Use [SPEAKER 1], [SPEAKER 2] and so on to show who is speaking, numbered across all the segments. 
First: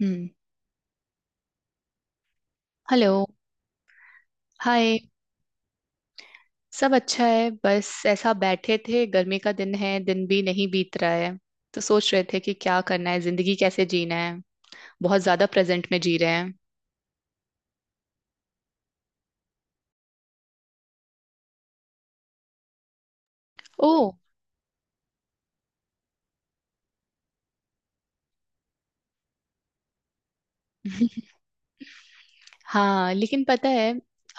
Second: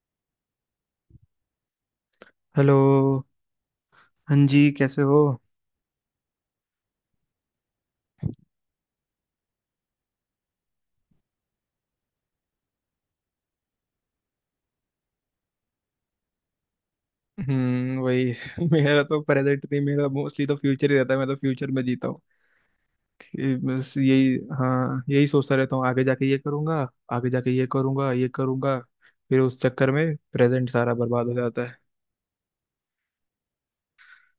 [SPEAKER 1] हम्म।
[SPEAKER 2] Hello.
[SPEAKER 1] Hello.
[SPEAKER 2] हाँ जी,
[SPEAKER 1] hi.
[SPEAKER 2] कैसे हो।
[SPEAKER 1] सब अच्छा है, बस ऐसा बैठे थे, गर्मी का दिन है, दिन भी नहीं बीत रहा है। तो सोच रहे थे कि क्या करना है, जिंदगी कैसे जीना है। बहुत ज्यादा प्रेजेंट में जी रहे हैं।
[SPEAKER 2] हम्म, वही मेरा तो प्रेजेंट नहीं, मेरा मोस्टली तो फ्यूचर ही रहता है। मैं तो फ्यूचर में जीता हूँ। ये
[SPEAKER 1] ओ।
[SPEAKER 2] बस यही, हाँ, यही सोचता रहता हूँ आगे जाके ये करूंगा, आगे जाके ये करूंगा, ये करूंगा। फिर उस चक्कर में प्रेजेंट सारा बर्बाद हो जाता है।
[SPEAKER 1] हाँ, लेकिन पता है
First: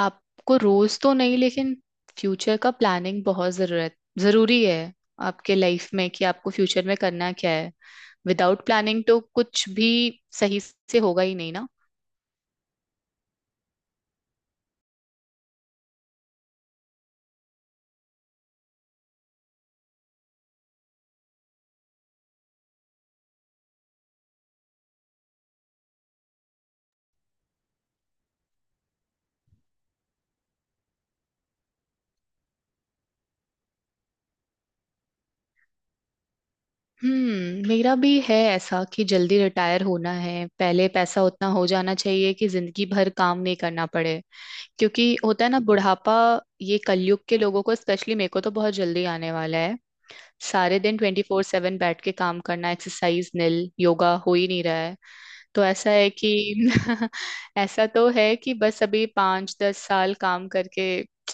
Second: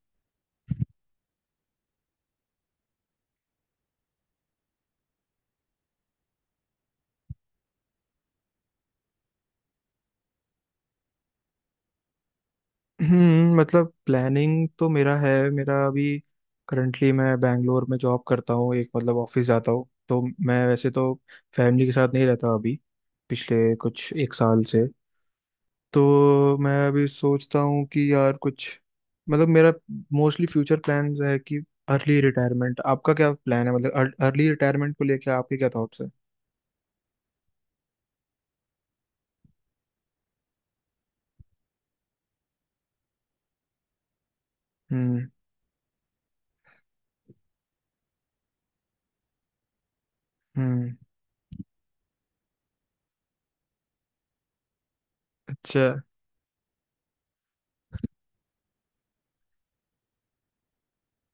[SPEAKER 1] आपको, रोज तो नहीं, लेकिन फ्यूचर का प्लानिंग बहुत जरूरत जरूरी है आपके लाइफ में, कि आपको फ्यूचर में करना क्या है। विदाउट प्लानिंग तो कुछ भी सही से होगा ही नहीं ना।
[SPEAKER 2] हम्म, मतलब प्लानिंग तो मेरा अभी, करंटली मैं बैंगलोर में जॉब करता हूँ। एक मतलब ऑफिस जाता हूँ, तो मैं वैसे तो फैमिली के साथ नहीं रहता अभी, पिछले कुछ 1 साल से। तो मैं अभी सोचता हूँ कि यार कुछ, मतलब मेरा मोस्टली फ्यूचर प्लान है कि अर्ली रिटायरमेंट। आपका क्या प्लान है, मतलब अर्ली रिटायरमेंट को लेके आपके क्या थॉट्स है।
[SPEAKER 1] हम्म। मेरा भी है ऐसा, कि जल्दी रिटायर होना है, पहले पैसा उतना हो जाना चाहिए कि जिंदगी भर काम नहीं करना पड़े। क्योंकि
[SPEAKER 2] हम्म।
[SPEAKER 1] होता है ना बुढ़ापा, ये कलयुग के लोगों को, स्पेशली मेरे को तो बहुत जल्दी आने वाला है। सारे
[SPEAKER 2] हम्म।
[SPEAKER 1] दिन 24/7 बैठ के काम करना, एक्सरसाइज निल, योगा हो ही नहीं रहा है। तो
[SPEAKER 2] अच्छा।
[SPEAKER 1] ऐसा है कि ऐसा तो है कि बस अभी 5-10 साल काम करके,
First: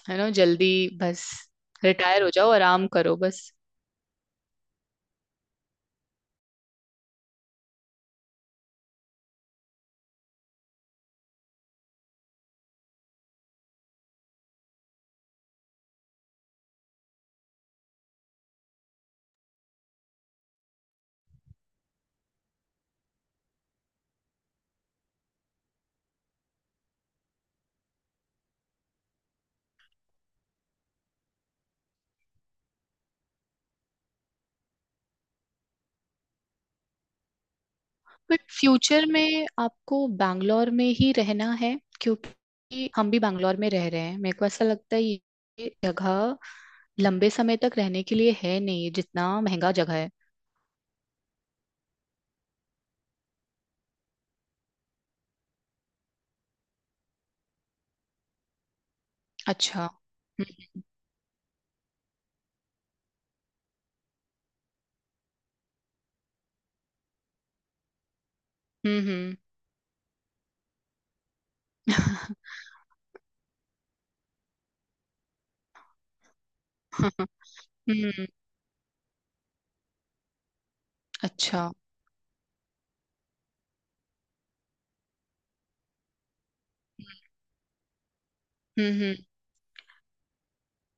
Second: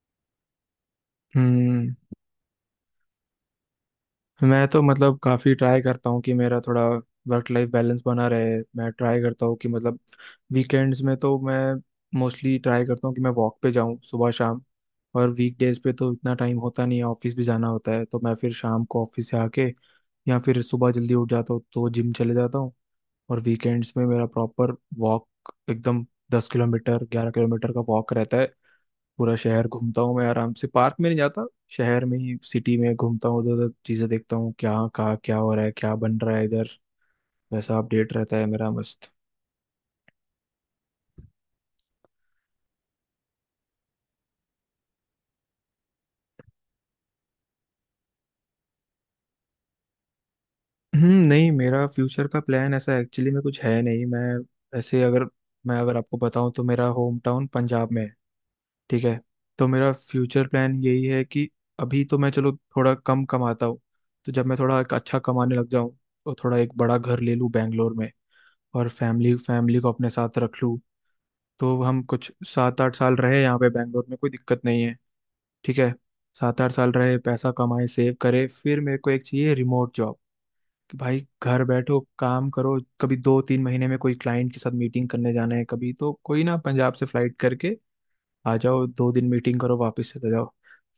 [SPEAKER 1] है ना, जल्दी, बस
[SPEAKER 2] हम्म।
[SPEAKER 1] रिटायर हो जाओ, आराम करो बस।
[SPEAKER 2] मैं तो मतलब काफ़ी ट्राई करता हूँ कि मेरा थोड़ा वर्क लाइफ बैलेंस बना रहे। मैं ट्राई करता हूँ कि मतलब वीकेंड्स में तो मैं मोस्टली ट्राई करता हूँ कि मैं वॉक पे जाऊँ सुबह शाम। और वीकडेज पे तो इतना टाइम होता नहीं है, ऑफिस भी जाना होता है, तो मैं फिर शाम को ऑफिस से आके या फिर सुबह जल्दी उठ जाता हूँ तो जिम चले जाता हूँ। और वीकेंड्स में मेरा प्रॉपर वॉक, एकदम 10 किलोमीटर 11 किलोमीटर का वॉक रहता है। पूरा शहर घूमता हूँ मैं आराम से, पार्क में नहीं जाता, शहर में ही, सिटी में घूमता हूँ, उधर उधर चीजें देखता हूँ क्या कहाँ क्या हो रहा है, क्या बन रहा है इधर। वैसा अपडेट रहता
[SPEAKER 1] बट
[SPEAKER 2] है मेरा
[SPEAKER 1] फ्यूचर
[SPEAKER 2] मस्त।
[SPEAKER 1] में आपको बैंगलोर में ही रहना है? क्योंकि हम भी बैंगलोर में रह रहे हैं, मेरे को ऐसा लगता है ये जगह लंबे समय तक रहने के लिए है नहीं, जितना महंगा जगह है।
[SPEAKER 2] नहीं, मेरा फ्यूचर का प्लान ऐसा एक्चुअली में कुछ है नहीं। मैं ऐसे अगर, मैं अगर आपको बताऊं तो मेरा होम टाउन पंजाब में है। ठीक है। तो
[SPEAKER 1] अच्छा।
[SPEAKER 2] मेरा फ्यूचर प्लान
[SPEAKER 1] हम्म।
[SPEAKER 2] यही है कि अभी तो मैं, चलो, थोड़ा कम कमाता हूँ, तो जब मैं थोड़ा एक अच्छा कमाने लग जाऊं तो थोड़ा एक बड़ा घर ले लूं बैंगलोर में और फैमिली,
[SPEAKER 1] हम्म।
[SPEAKER 2] फैमिली को अपने साथ रख लूं। तो हम कुछ 7-8 साल रहे यहाँ पे बैंगलोर में, कोई दिक्कत नहीं है। ठीक है, 7-8 साल रहे,
[SPEAKER 1] हम्म।
[SPEAKER 2] पैसा कमाए, सेव
[SPEAKER 1] हम्म।
[SPEAKER 2] करे, फिर मेरे को एक चाहिए रिमोट जॉब कि भाई घर
[SPEAKER 1] अच्छा।
[SPEAKER 2] बैठो काम करो, कभी 2-3 महीने में कोई क्लाइंट के साथ मीटिंग करने जाना है कभी, तो कोई ना, पंजाब से फ्लाइट करके आ जाओ,
[SPEAKER 1] हम्म।
[SPEAKER 2] दो
[SPEAKER 1] हम्म।
[SPEAKER 2] दिन मीटिंग करो, वापस चले जाओ।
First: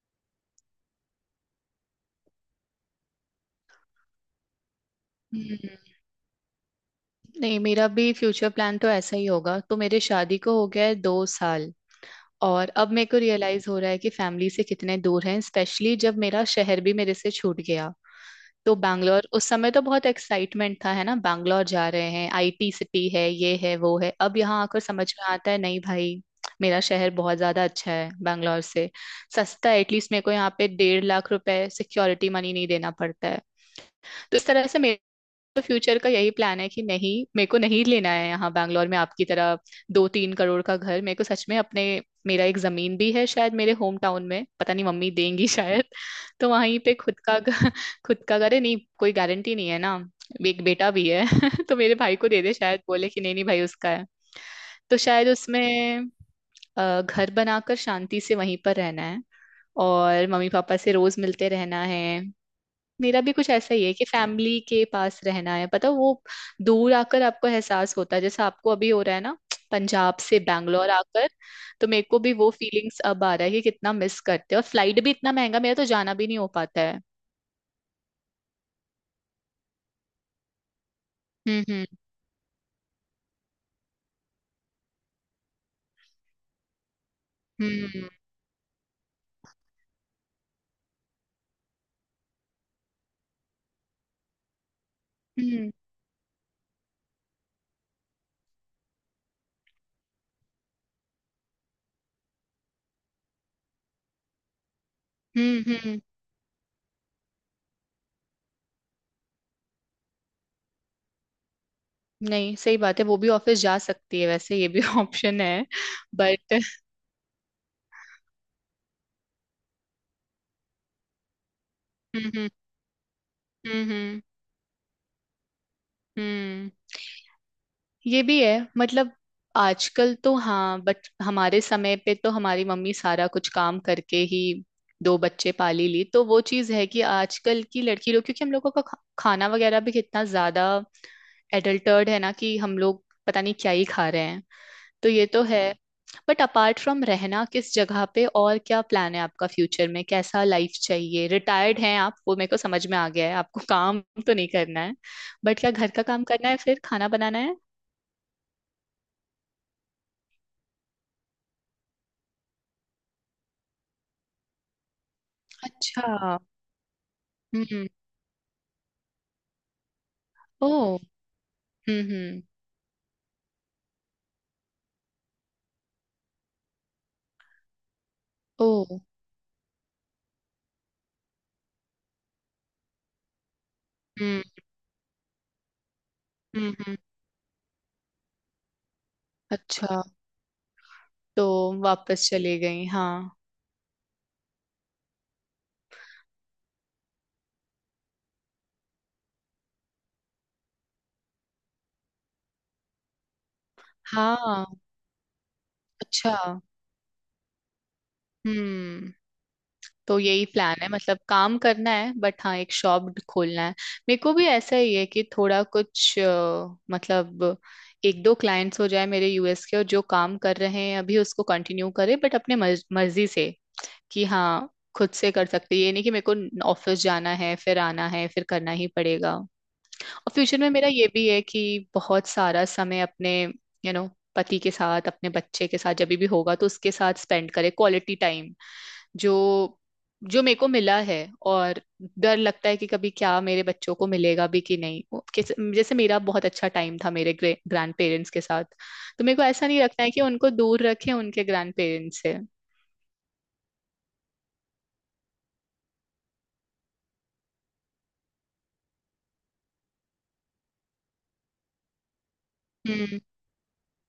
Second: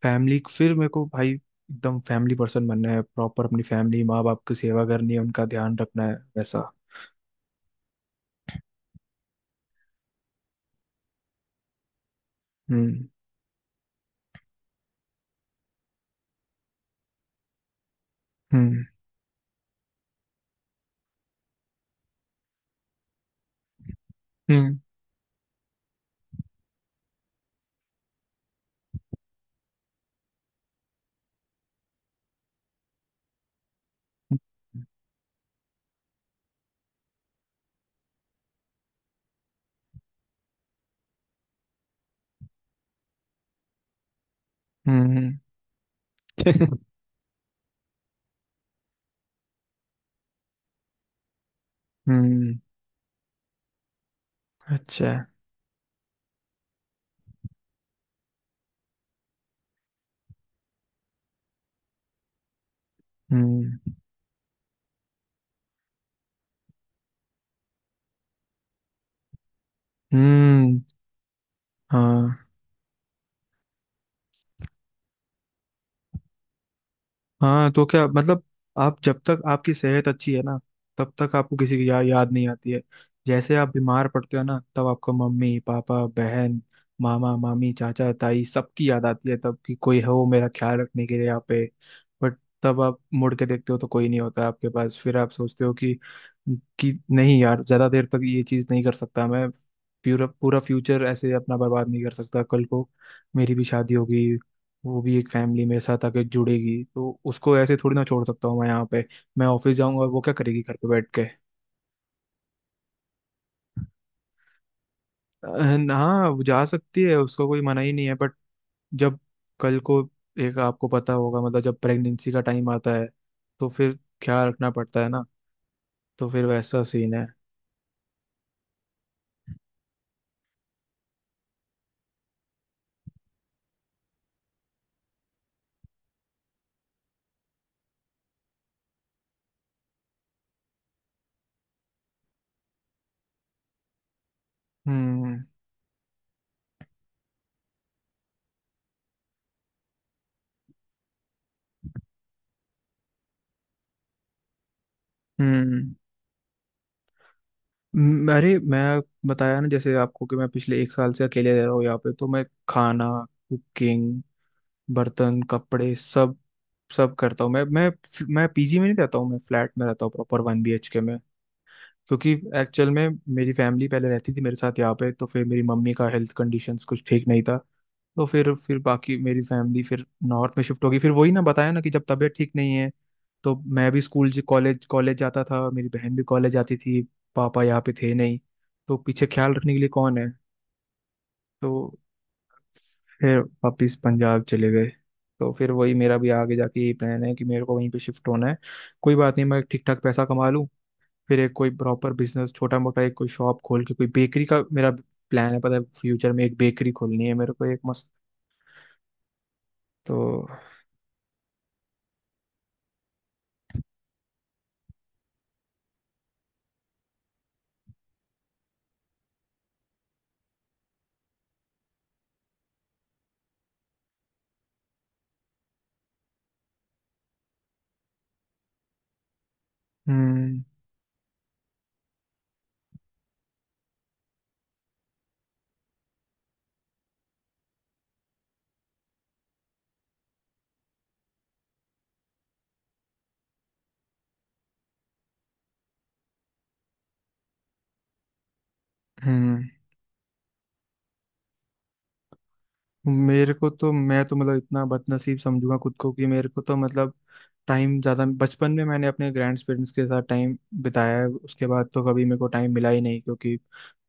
[SPEAKER 2] फैमिली, फिर मेरे को भाई एकदम फैमिली पर्सन बनना है, प्रॉपर अपनी फैमिली, माँ बाप की सेवा करनी है, उनका
[SPEAKER 1] हम्म।
[SPEAKER 2] ध्यान रखना है, वैसा।
[SPEAKER 1] नहीं मेरा भी फ्यूचर प्लान तो ऐसा ही होगा। तो मेरे शादी को हो गया है 2 साल, और अब मेरे
[SPEAKER 2] हम्म।
[SPEAKER 1] को रियलाइज हो रहा है कि फैमिली से कितने दूर हैं, स्पेशली जब मेरा शहर भी मेरे से छूट गया। तो
[SPEAKER 2] हम्म।
[SPEAKER 1] बैंगलोर, उस समय तो बहुत एक्साइटमेंट था, है ना, बैंगलोर जा रहे हैं, आईटी सिटी है, ये है वो है, अब यहाँ
[SPEAKER 2] हम्म।
[SPEAKER 1] आकर समझ में आता है, नहीं भाई, मेरा शहर बहुत ज्यादा अच्छा है बैंगलोर से, सस्ता है, एटलीस्ट मेरे को यहाँ पे 1.5 लाख रुपए सिक्योरिटी मनी नहीं देना पड़ता है। तो इस तरह से, तो फ्यूचर का यही प्लान है कि नहीं मेरे को नहीं लेना है यहाँ बैंगलोर में आपकी तरह 2-3 करोड़ का घर। मेरे को सच में अपने, मेरा एक जमीन भी है शायद मेरे होम टाउन में, पता नहीं
[SPEAKER 2] हम्म।
[SPEAKER 1] मम्मी देंगी शायद। तो वहीं पे खुद का खुद का घर है, नहीं कोई गारंटी नहीं है ना, एक बेटा भी है तो मेरे भाई को दे दे,
[SPEAKER 2] हम्म।
[SPEAKER 1] शायद बोले कि नहीं नहीं भाई उसका है। तो
[SPEAKER 2] अच्छा।
[SPEAKER 1] शायद उसमें घर बनाकर शांति से वहीं पर रहना है और मम्मी पापा से रोज मिलते रहना है। मेरा भी कुछ ऐसा
[SPEAKER 2] हम्म।
[SPEAKER 1] ही है कि फैमिली के पास रहना है, पता है, वो दूर आकर आपको एहसास होता है, जैसे आपको अभी हो रहा है ना पंजाब से
[SPEAKER 2] हम्म।
[SPEAKER 1] बैंगलोर आकर, तो मेरे को भी
[SPEAKER 2] हाँ।
[SPEAKER 1] वो फीलिंग्स अब आ रहा है कि कितना मिस करते हैं, और फ्लाइट भी इतना महंगा, मेरा तो जाना भी नहीं हो पाता है।
[SPEAKER 2] हाँ, तो क्या मतलब, आप जब तक आपकी सेहत अच्छी है ना, तब तक आपको
[SPEAKER 1] हम्म।
[SPEAKER 2] किसी की
[SPEAKER 1] हम्म।
[SPEAKER 2] याद नहीं आती है। जैसे आप बीमार पड़ते हो ना, तब आपको मम्मी पापा बहन, मामा मामी
[SPEAKER 1] हम्म।
[SPEAKER 2] चाचा ताई सबकी याद आती है, तब कि कोई हो मेरा ख्याल रखने के लिए यहाँ पे। बट तब आप मुड़ के देखते हो तो कोई नहीं होता आपके पास, फिर आप सोचते
[SPEAKER 1] हम्म।
[SPEAKER 2] हो कि नहीं यार, ज्यादा देर तक ये चीज नहीं कर सकता मैं, पूरा पूरा फ्यूचर ऐसे अपना बर्बाद नहीं कर सकता। कल को मेरी भी शादी होगी, वो भी एक
[SPEAKER 1] हम्म।
[SPEAKER 2] फैमिली मेरे
[SPEAKER 1] हम्म।
[SPEAKER 2] साथ आके जुड़ेगी, तो उसको ऐसे थोड़ी ना छोड़ सकता हूँ मैं यहाँ पे। मैं ऑफिस जाऊंगा और वो क्या करेगी घर पे बैठ के।
[SPEAKER 1] नहीं सही बात है, वो भी ऑफिस जा सकती है, वैसे ये भी ऑप्शन
[SPEAKER 2] अ,
[SPEAKER 1] है।
[SPEAKER 2] हाँ, वो
[SPEAKER 1] बट।
[SPEAKER 2] जा सकती है, उसको कोई मना ही नहीं है, बट जब कल को, एक आपको पता होगा मतलब जब
[SPEAKER 1] हम्म।
[SPEAKER 2] प्रेगनेंसी का
[SPEAKER 1] हम्म।
[SPEAKER 2] टाइम आता है तो
[SPEAKER 1] हम्म।
[SPEAKER 2] फिर
[SPEAKER 1] हम्म।
[SPEAKER 2] ख्याल रखना पड़ता है ना, तो फिर
[SPEAKER 1] हम्म।
[SPEAKER 2] वैसा सीन है।
[SPEAKER 1] ये भी है मतलब, आजकल तो हाँ, बट हमारे समय पे तो हमारी मम्मी सारा कुछ काम करके ही दो बच्चे पाली ली। तो वो चीज है कि आजकल की लड़की लोग, क्योंकि हम लोगों का खाना वगैरह भी कितना ज्यादा एडल्टर्ड है ना, कि हम लोग पता नहीं क्या ही खा रहे हैं। तो ये
[SPEAKER 2] हम्म।
[SPEAKER 1] तो है। बट अपार्ट फ्रॉम रहना किस जगह पे, और क्या प्लान है आपका फ्यूचर में, कैसा लाइफ चाहिए, रिटायर्ड हैं आप वो मेरे को समझ में आ गया है, आपको काम तो नहीं करना है, बट क्या
[SPEAKER 2] हम्म।
[SPEAKER 1] घर का काम करना है फिर, खाना बनाना है?
[SPEAKER 2] अरे मैं बताया ना जैसे आपको कि मैं पिछले 1 साल से अकेले रह रहा हूँ यहाँ पे, तो मैं खाना, कुकिंग, बर्तन, कपड़े,
[SPEAKER 1] अच्छा।
[SPEAKER 2] सब सब करता हूँ। मैं मैं
[SPEAKER 1] हम्म।
[SPEAKER 2] मैं पीजी में नहीं रहता हूँ, मैं फ्लैट में रहता हूँ, प्रॉपर
[SPEAKER 1] ओ।
[SPEAKER 2] 1 BHK में।
[SPEAKER 1] हम्म।
[SPEAKER 2] क्योंकि
[SPEAKER 1] हम्म।
[SPEAKER 2] एक्चुअल में मेरी फैमिली पहले रहती थी मेरे साथ यहाँ पे, तो फिर मेरी मम्मी का हेल्थ कंडीशंस कुछ ठीक नहीं था, तो फिर
[SPEAKER 1] ओ।
[SPEAKER 2] फिर बाकी मेरी फैमिली फिर नॉर्थ में शिफ्ट हो गई। फिर वही ना, बताया ना कि जब तबीयत ठीक नहीं है, तो मैं भी स्कूल
[SPEAKER 1] हम्म।
[SPEAKER 2] कॉलेज कॉलेज जाता था, मेरी बहन भी कॉलेज
[SPEAKER 1] हम्म।
[SPEAKER 2] जाती
[SPEAKER 1] हम्म।
[SPEAKER 2] थी, पापा यहाँ पे थे नहीं, तो पीछे ख्याल रखने के लिए
[SPEAKER 1] अच्छा।
[SPEAKER 2] कौन है।
[SPEAKER 1] तो
[SPEAKER 2] तो
[SPEAKER 1] वापस चले गई? हाँ।
[SPEAKER 2] फिर वापिस पंजाब चले गए। तो फिर वही मेरा भी आगे जाके यही प्लान है कि मेरे को वहीं पे शिफ्ट होना है। कोई बात नहीं, मैं ठीक ठाक पैसा कमा लूँ, फिर एक कोई प्रॉपर बिजनेस छोटा मोटा, एक कोई शॉप खोल के, कोई बेकरी का
[SPEAKER 1] हाँ।
[SPEAKER 2] मेरा प्लान है, पता है, फ्यूचर
[SPEAKER 1] अच्छा।
[SPEAKER 2] में एक बेकरी खोलनी है मेरे को एक मस्त।
[SPEAKER 1] हम्म।
[SPEAKER 2] तो
[SPEAKER 1] तो यही प्लान है, मतलब काम करना है बट हाँ एक शॉप खोलना है। मेरे को भी ऐसा ही है कि थोड़ा कुछ मतलब एक दो क्लाइंट्स हो जाए मेरे यूएस के, और जो काम कर रहे हैं अभी उसको कंटिन्यू करे, बट अपने मर्जी से, कि हाँ खुद से कर सकते, ये नहीं कि मेरे को ऑफिस जाना है फिर आना है फिर करना ही पड़ेगा। और फ्यूचर
[SPEAKER 2] हम्म।
[SPEAKER 1] में मेरा ये भी है कि बहुत सारा समय अपने यू नो पति के साथ, अपने बच्चे के साथ जब भी होगा तो उसके साथ स्पेंड करे क्वालिटी टाइम जो जो मेरे को मिला है। और डर लगता है कि कभी क्या मेरे बच्चों को मिलेगा भी कि नहीं, वो जैसे मेरा बहुत अच्छा टाइम था मेरे ग्रैंड पेरेंट्स के साथ, तो मेरे को
[SPEAKER 2] हम्म।
[SPEAKER 1] ऐसा नहीं रखना है कि उनको दूर रखें उनके ग्रैंड पेरेंट्स से।
[SPEAKER 2] मेरे को तो, मैं तो मतलब इतना बदनसीब समझूंगा खुद को कि मेरे को तो मतलब, टाइम ज़्यादा बचपन में मैंने अपने ग्रैंड पेरेंट्स के साथ टाइम बिताया है, उसके बाद तो कभी मेरे को टाइम मिला ही
[SPEAKER 1] हम्म।
[SPEAKER 2] नहीं, क्योंकि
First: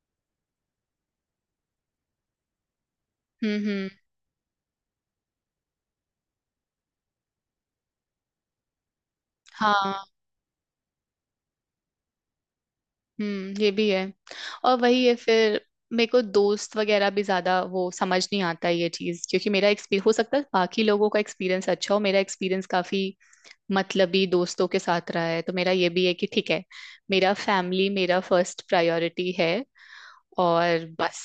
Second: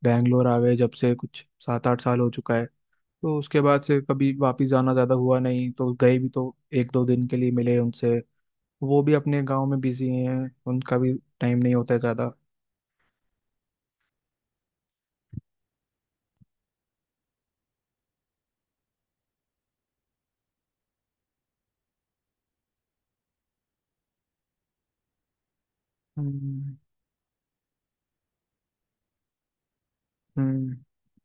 [SPEAKER 2] बैंगलोर आ गए जब से कुछ 7-8 साल हो चुका है, तो उसके
[SPEAKER 1] हम्म।
[SPEAKER 2] बाद
[SPEAKER 1] हम्म।
[SPEAKER 2] से कभी वापस जाना ज़्यादा हुआ नहीं, तो गए भी तो 1-2 दिन के लिए मिले उनसे। वो भी अपने गाँव में
[SPEAKER 1] हाँ।
[SPEAKER 2] बिजी हैं, उनका भी टाइम नहीं होता है ज़्यादा।
[SPEAKER 1] हम्म। ये भी है, और वही है फिर, मेरे को दोस्त वगैरह भी ज्यादा वो समझ नहीं आता है ये चीज, क्योंकि मेरा एक्सपीरियंस, हो सकता है बाकी लोगों का एक्सपीरियंस अच्छा हो, मेरा एक्सपीरियंस काफी मतलबी दोस्तों के साथ रहा है। तो मेरा ये भी है कि ठीक है,
[SPEAKER 2] हम्म।
[SPEAKER 1] मेरा फैमिली मेरा फर्स्ट प्रायोरिटी है
[SPEAKER 2] हम्म,
[SPEAKER 1] और बस।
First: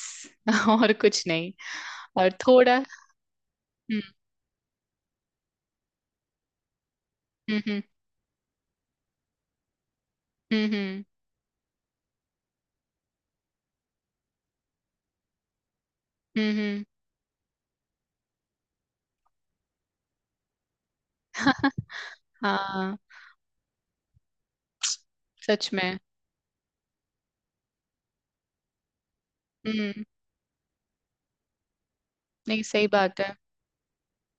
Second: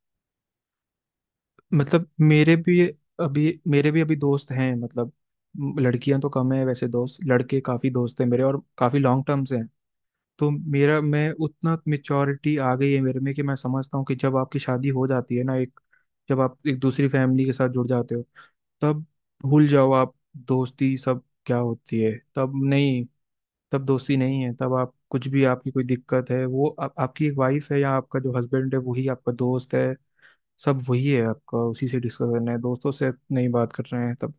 [SPEAKER 1] और कुछ नहीं।
[SPEAKER 2] मतलब
[SPEAKER 1] और
[SPEAKER 2] मेरे
[SPEAKER 1] थोड़ा।
[SPEAKER 2] भी अभी मेरे भी
[SPEAKER 1] हम्म।
[SPEAKER 2] अभी दोस्त हैं, मतलब लड़कियां तो कम है, वैसे दोस्त, लड़के
[SPEAKER 1] हम्म।
[SPEAKER 2] काफी दोस्त हैं मेरे और काफी लॉन्ग टर्म से हैं। तो
[SPEAKER 1] हम्म।
[SPEAKER 2] मेरा,
[SPEAKER 1] हम्म।
[SPEAKER 2] मैं उतना मेच्योरिटी आ गई है मेरे में कि मैं समझता हूँ कि जब आपकी शादी हो जाती है ना, एक, जब
[SPEAKER 1] हम्म।
[SPEAKER 2] आप एक
[SPEAKER 1] हम्म।
[SPEAKER 2] दूसरी फैमिली के साथ जुड़ जाते हो, तब भूल जाओ आप दोस्ती सब क्या होती है, तब
[SPEAKER 1] हाँ।
[SPEAKER 2] नहीं, तब दोस्ती नहीं है। तब आप कुछ भी,
[SPEAKER 1] सच
[SPEAKER 2] आपकी कोई
[SPEAKER 1] में।
[SPEAKER 2] दिक्कत है, वो आपकी एक वाइफ है या आपका जो हस्बैंड है वही आपका दोस्त है।
[SPEAKER 1] हम्म।
[SPEAKER 2] सब वही है आपका, उसी से डिस्कस करना है,
[SPEAKER 1] नहीं सही
[SPEAKER 2] दोस्तों से
[SPEAKER 1] बात है।
[SPEAKER 2] नहीं बात कर रहे हैं तब।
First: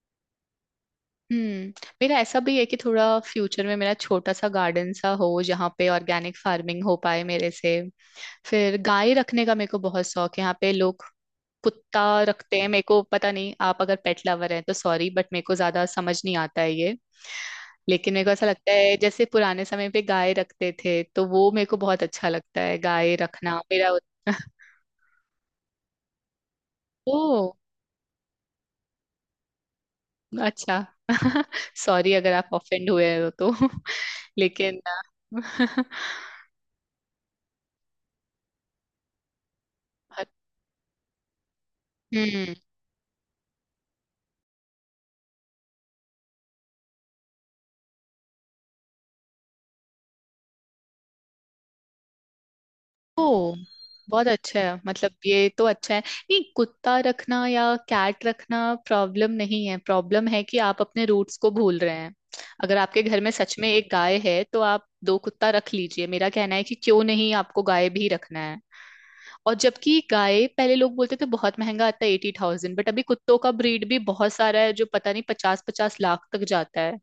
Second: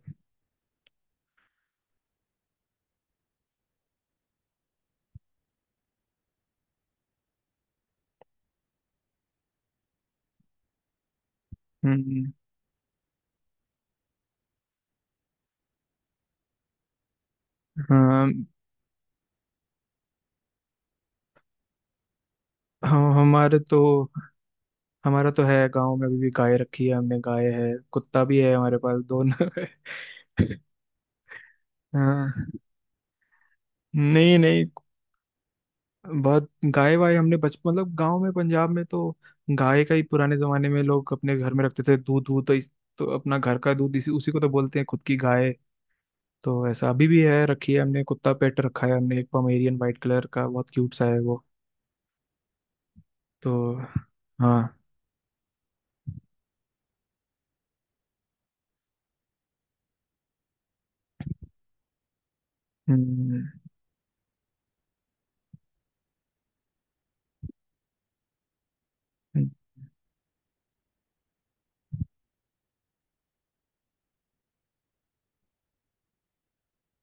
[SPEAKER 1] हम्म। मेरा ऐसा भी है कि थोड़ा फ्यूचर में मेरा छोटा सा गार्डन सा हो, जहाँ पे ऑर्गेनिक फार्मिंग हो पाए मेरे से, फिर गाय रखने का मेरे को बहुत शौक है। यहाँ पे लोग कुत्ता
[SPEAKER 2] हम्म।
[SPEAKER 1] रखते हैं, मेरे को पता नहीं, आप अगर पेट लवर हैं तो सॉरी, बट मेरे को ज्यादा समझ नहीं आता है ये। लेकिन मेरे को
[SPEAKER 2] हाँ,
[SPEAKER 1] ऐसा लगता है, जैसे पुराने समय पे गाय रखते थे, तो वो मेरे को बहुत अच्छा लगता है
[SPEAKER 2] हम
[SPEAKER 1] गाय रखना
[SPEAKER 2] हमारे तो,
[SPEAKER 1] मेरा।
[SPEAKER 2] हमारा तो है गांव में, अभी भी गाय रखी है
[SPEAKER 1] ओ।
[SPEAKER 2] हमने, गाय है, कुत्ता भी है हमारे पास, दोनों है
[SPEAKER 1] अच्छा। सॉरी अगर
[SPEAKER 2] हाँ,
[SPEAKER 1] आप ऑफेंड हुए हो तो।
[SPEAKER 2] नहीं नहीं,
[SPEAKER 1] लेकिन।
[SPEAKER 2] बहुत गाय वाय हमने बच मतलब गांव में, पंजाब में तो गाय का ही पुराने जमाने में लोग अपने घर में रखते थे दूध,
[SPEAKER 1] हम्म।
[SPEAKER 2] तो अपना घर का दूध, इसी, उसी को तो बोलते हैं खुद की गाय। तो ऐसा अभी भी है, रखी है हमने, कुत्ता पेट रखा है हमने, एक पमेरियन वाइट कलर का बहुत क्यूट सा है वो। तो
[SPEAKER 1] ओ। बहुत अच्छा
[SPEAKER 2] हाँ।
[SPEAKER 1] है, मतलब ये तो अच्छा है, नहीं कुत्ता रखना या कैट रखना प्रॉब्लम नहीं है। प्रॉब्लम है कि आप अपने रूट्स को भूल रहे हैं, अगर आपके घर में
[SPEAKER 2] हम्म।
[SPEAKER 1] सच में एक गाय है तो आप दो कुत्ता रख लीजिए, मेरा कहना है कि क्यों नहीं आपको गाय भी रखना है। और जबकि गाय पहले, लोग बोलते थे बहुत महंगा आता है 80,000, बट अभी कुत्तों का ब्रीड भी बहुत सारा है जो पता नहीं पचास पचास लाख तक जाता है।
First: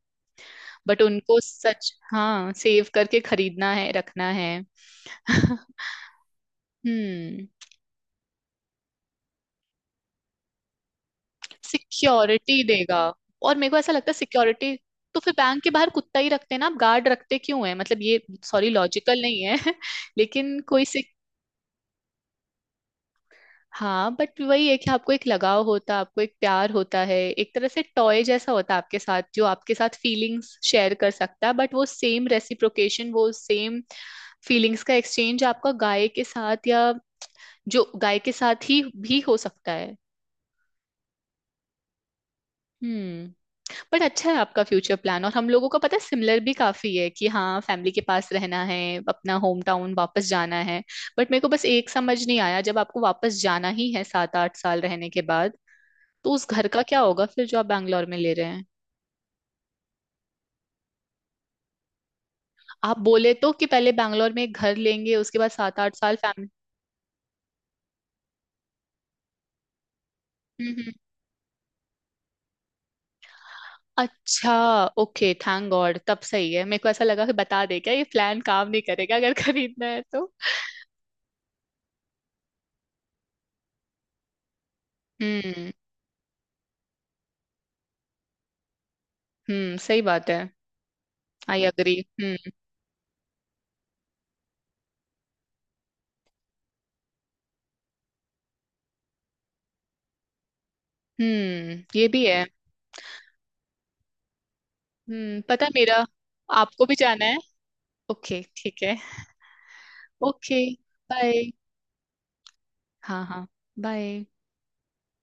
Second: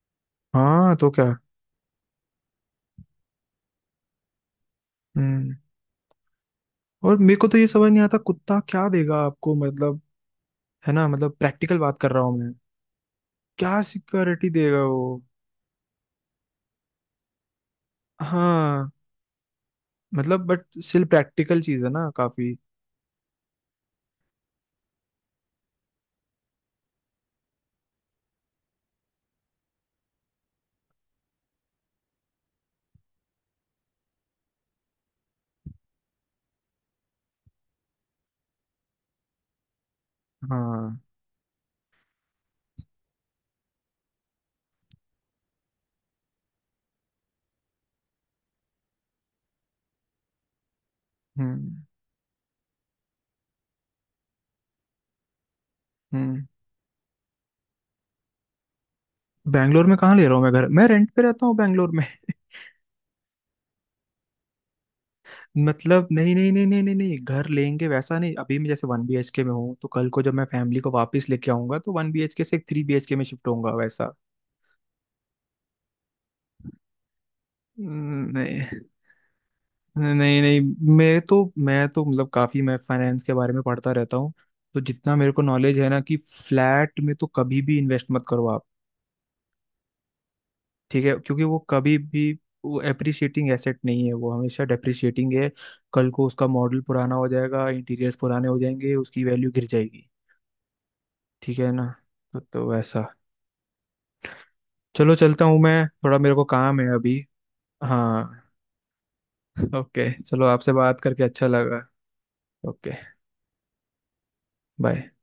[SPEAKER 2] हाँ
[SPEAKER 1] बट
[SPEAKER 2] तो क्या।
[SPEAKER 1] उनको सच, हाँ, सेव करके खरीदना है रखना है।
[SPEAKER 2] हम्म। और मेरे
[SPEAKER 1] हम्म।
[SPEAKER 2] को तो ये समझ नहीं आता कुत्ता क्या देगा आपको मतलब, है ना, मतलब प्रैक्टिकल बात कर रहा हूँ मैं।
[SPEAKER 1] सिक्योरिटी देगा, और मेरे को
[SPEAKER 2] क्या
[SPEAKER 1] ऐसा लगता है
[SPEAKER 2] सिक्योरिटी
[SPEAKER 1] सिक्योरिटी,
[SPEAKER 2] देगा वो।
[SPEAKER 1] तो फिर बैंक के बाहर कुत्ता ही रखते हैं ना आप, गार्ड रखते क्यों है, मतलब ये, सॉरी
[SPEAKER 2] हाँ,
[SPEAKER 1] लॉजिकल नहीं है।
[SPEAKER 2] मतलब
[SPEAKER 1] लेकिन
[SPEAKER 2] बट
[SPEAKER 1] कोई
[SPEAKER 2] स्टिल
[SPEAKER 1] सिक
[SPEAKER 2] प्रैक्टिकल चीज है ना काफी।
[SPEAKER 1] हाँ बट वही है कि आपको एक लगाव होता है, आपको एक प्यार होता है, एक तरह से टॉय जैसा होता है आपके साथ जो आपके साथ फीलिंग्स शेयर कर सकता है, बट वो सेम रेसिप्रोकेशन, वो सेम फीलिंग्स का एक्सचेंज आपका गाय के साथ या, जो गाय के साथ ही भी हो सकता है।
[SPEAKER 2] हाँ।
[SPEAKER 1] हम्म। बट अच्छा है आपका फ्यूचर प्लान, और हम लोगों का पता है सिमिलर भी काफी है, कि हाँ फैमिली के पास रहना है, अपना होम टाउन वापस जाना है। बट मेरे को बस
[SPEAKER 2] हम्म।
[SPEAKER 1] एक समझ नहीं आया, जब आपको वापस जाना ही है 7-8 साल रहने के बाद, तो
[SPEAKER 2] हम्म।
[SPEAKER 1] उस घर का क्या होगा फिर जो आप बैंगलोर में ले रहे हैं?
[SPEAKER 2] बैंगलोर में कहाँ ले रहा हूँ मैं घर, मैं रेंट पे रहता हूँ बैंगलोर में।
[SPEAKER 1] आप बोले तो कि पहले बैंगलोर में एक घर लेंगे उसके बाद सात आठ
[SPEAKER 2] मतलब
[SPEAKER 1] साल
[SPEAKER 2] नहीं
[SPEAKER 1] फैमिली।
[SPEAKER 2] नहीं नहीं नहीं नहीं नहीं, घर लेंगे वैसा नहीं, अभी मैं जैसे 1 BHK में हूँ, तो कल को जब मैं
[SPEAKER 1] हम्म।
[SPEAKER 2] फैमिली को
[SPEAKER 1] हम्म।
[SPEAKER 2] वापस लेके आऊंगा तो 1 BHK से एक 3 BHK में शिफ्ट होऊंगा वैसा।
[SPEAKER 1] अच्छा। ओके, थैंक गॉड, तब सही है, मेरे को ऐसा लगा कि बता दे क्या, ये प्लान
[SPEAKER 2] नहीं,
[SPEAKER 1] काम नहीं करेगा अगर खरीदना है तो।
[SPEAKER 2] नहीं नहीं। मेरे तो, मैं तो मतलब काफी मैं फाइनेंस के बारे में पढ़ता रहता हूँ, तो जितना मेरे को
[SPEAKER 1] हम्म।
[SPEAKER 2] नॉलेज है ना, कि फ्लैट में तो कभी भी इन्वेस्ट मत करो आप।
[SPEAKER 1] हम्म, सही बात है।
[SPEAKER 2] ठीक है, क्योंकि वो
[SPEAKER 1] आई अग्री।
[SPEAKER 2] कभी भी, वो एप्रिशिएटिंग एसेट नहीं है, वो हमेशा डेप्रिशिएटिंग है। कल को उसका मॉडल पुराना हो जाएगा, इंटीरियर्स पुराने हो जाएंगे, उसकी वैल्यू गिर जाएगी। ठीक है
[SPEAKER 1] हम्म,
[SPEAKER 2] ना।
[SPEAKER 1] ये भी है।
[SPEAKER 2] तो वैसा। चलो,
[SPEAKER 1] हम्म,
[SPEAKER 2] चलता हूँ
[SPEAKER 1] पता है
[SPEAKER 2] मैं
[SPEAKER 1] मेरा।
[SPEAKER 2] थोड़ा, मेरे को काम है
[SPEAKER 1] आपको भी
[SPEAKER 2] अभी।
[SPEAKER 1] जाना है? ओके
[SPEAKER 2] हाँ।
[SPEAKER 1] ठीक है।
[SPEAKER 2] ओके चलो,
[SPEAKER 1] ओके,
[SPEAKER 2] आपसे बात करके अच्छा
[SPEAKER 1] बाय।
[SPEAKER 2] लगा। ओके।
[SPEAKER 1] हाँ हाँ। बाय।
[SPEAKER 2] बाय।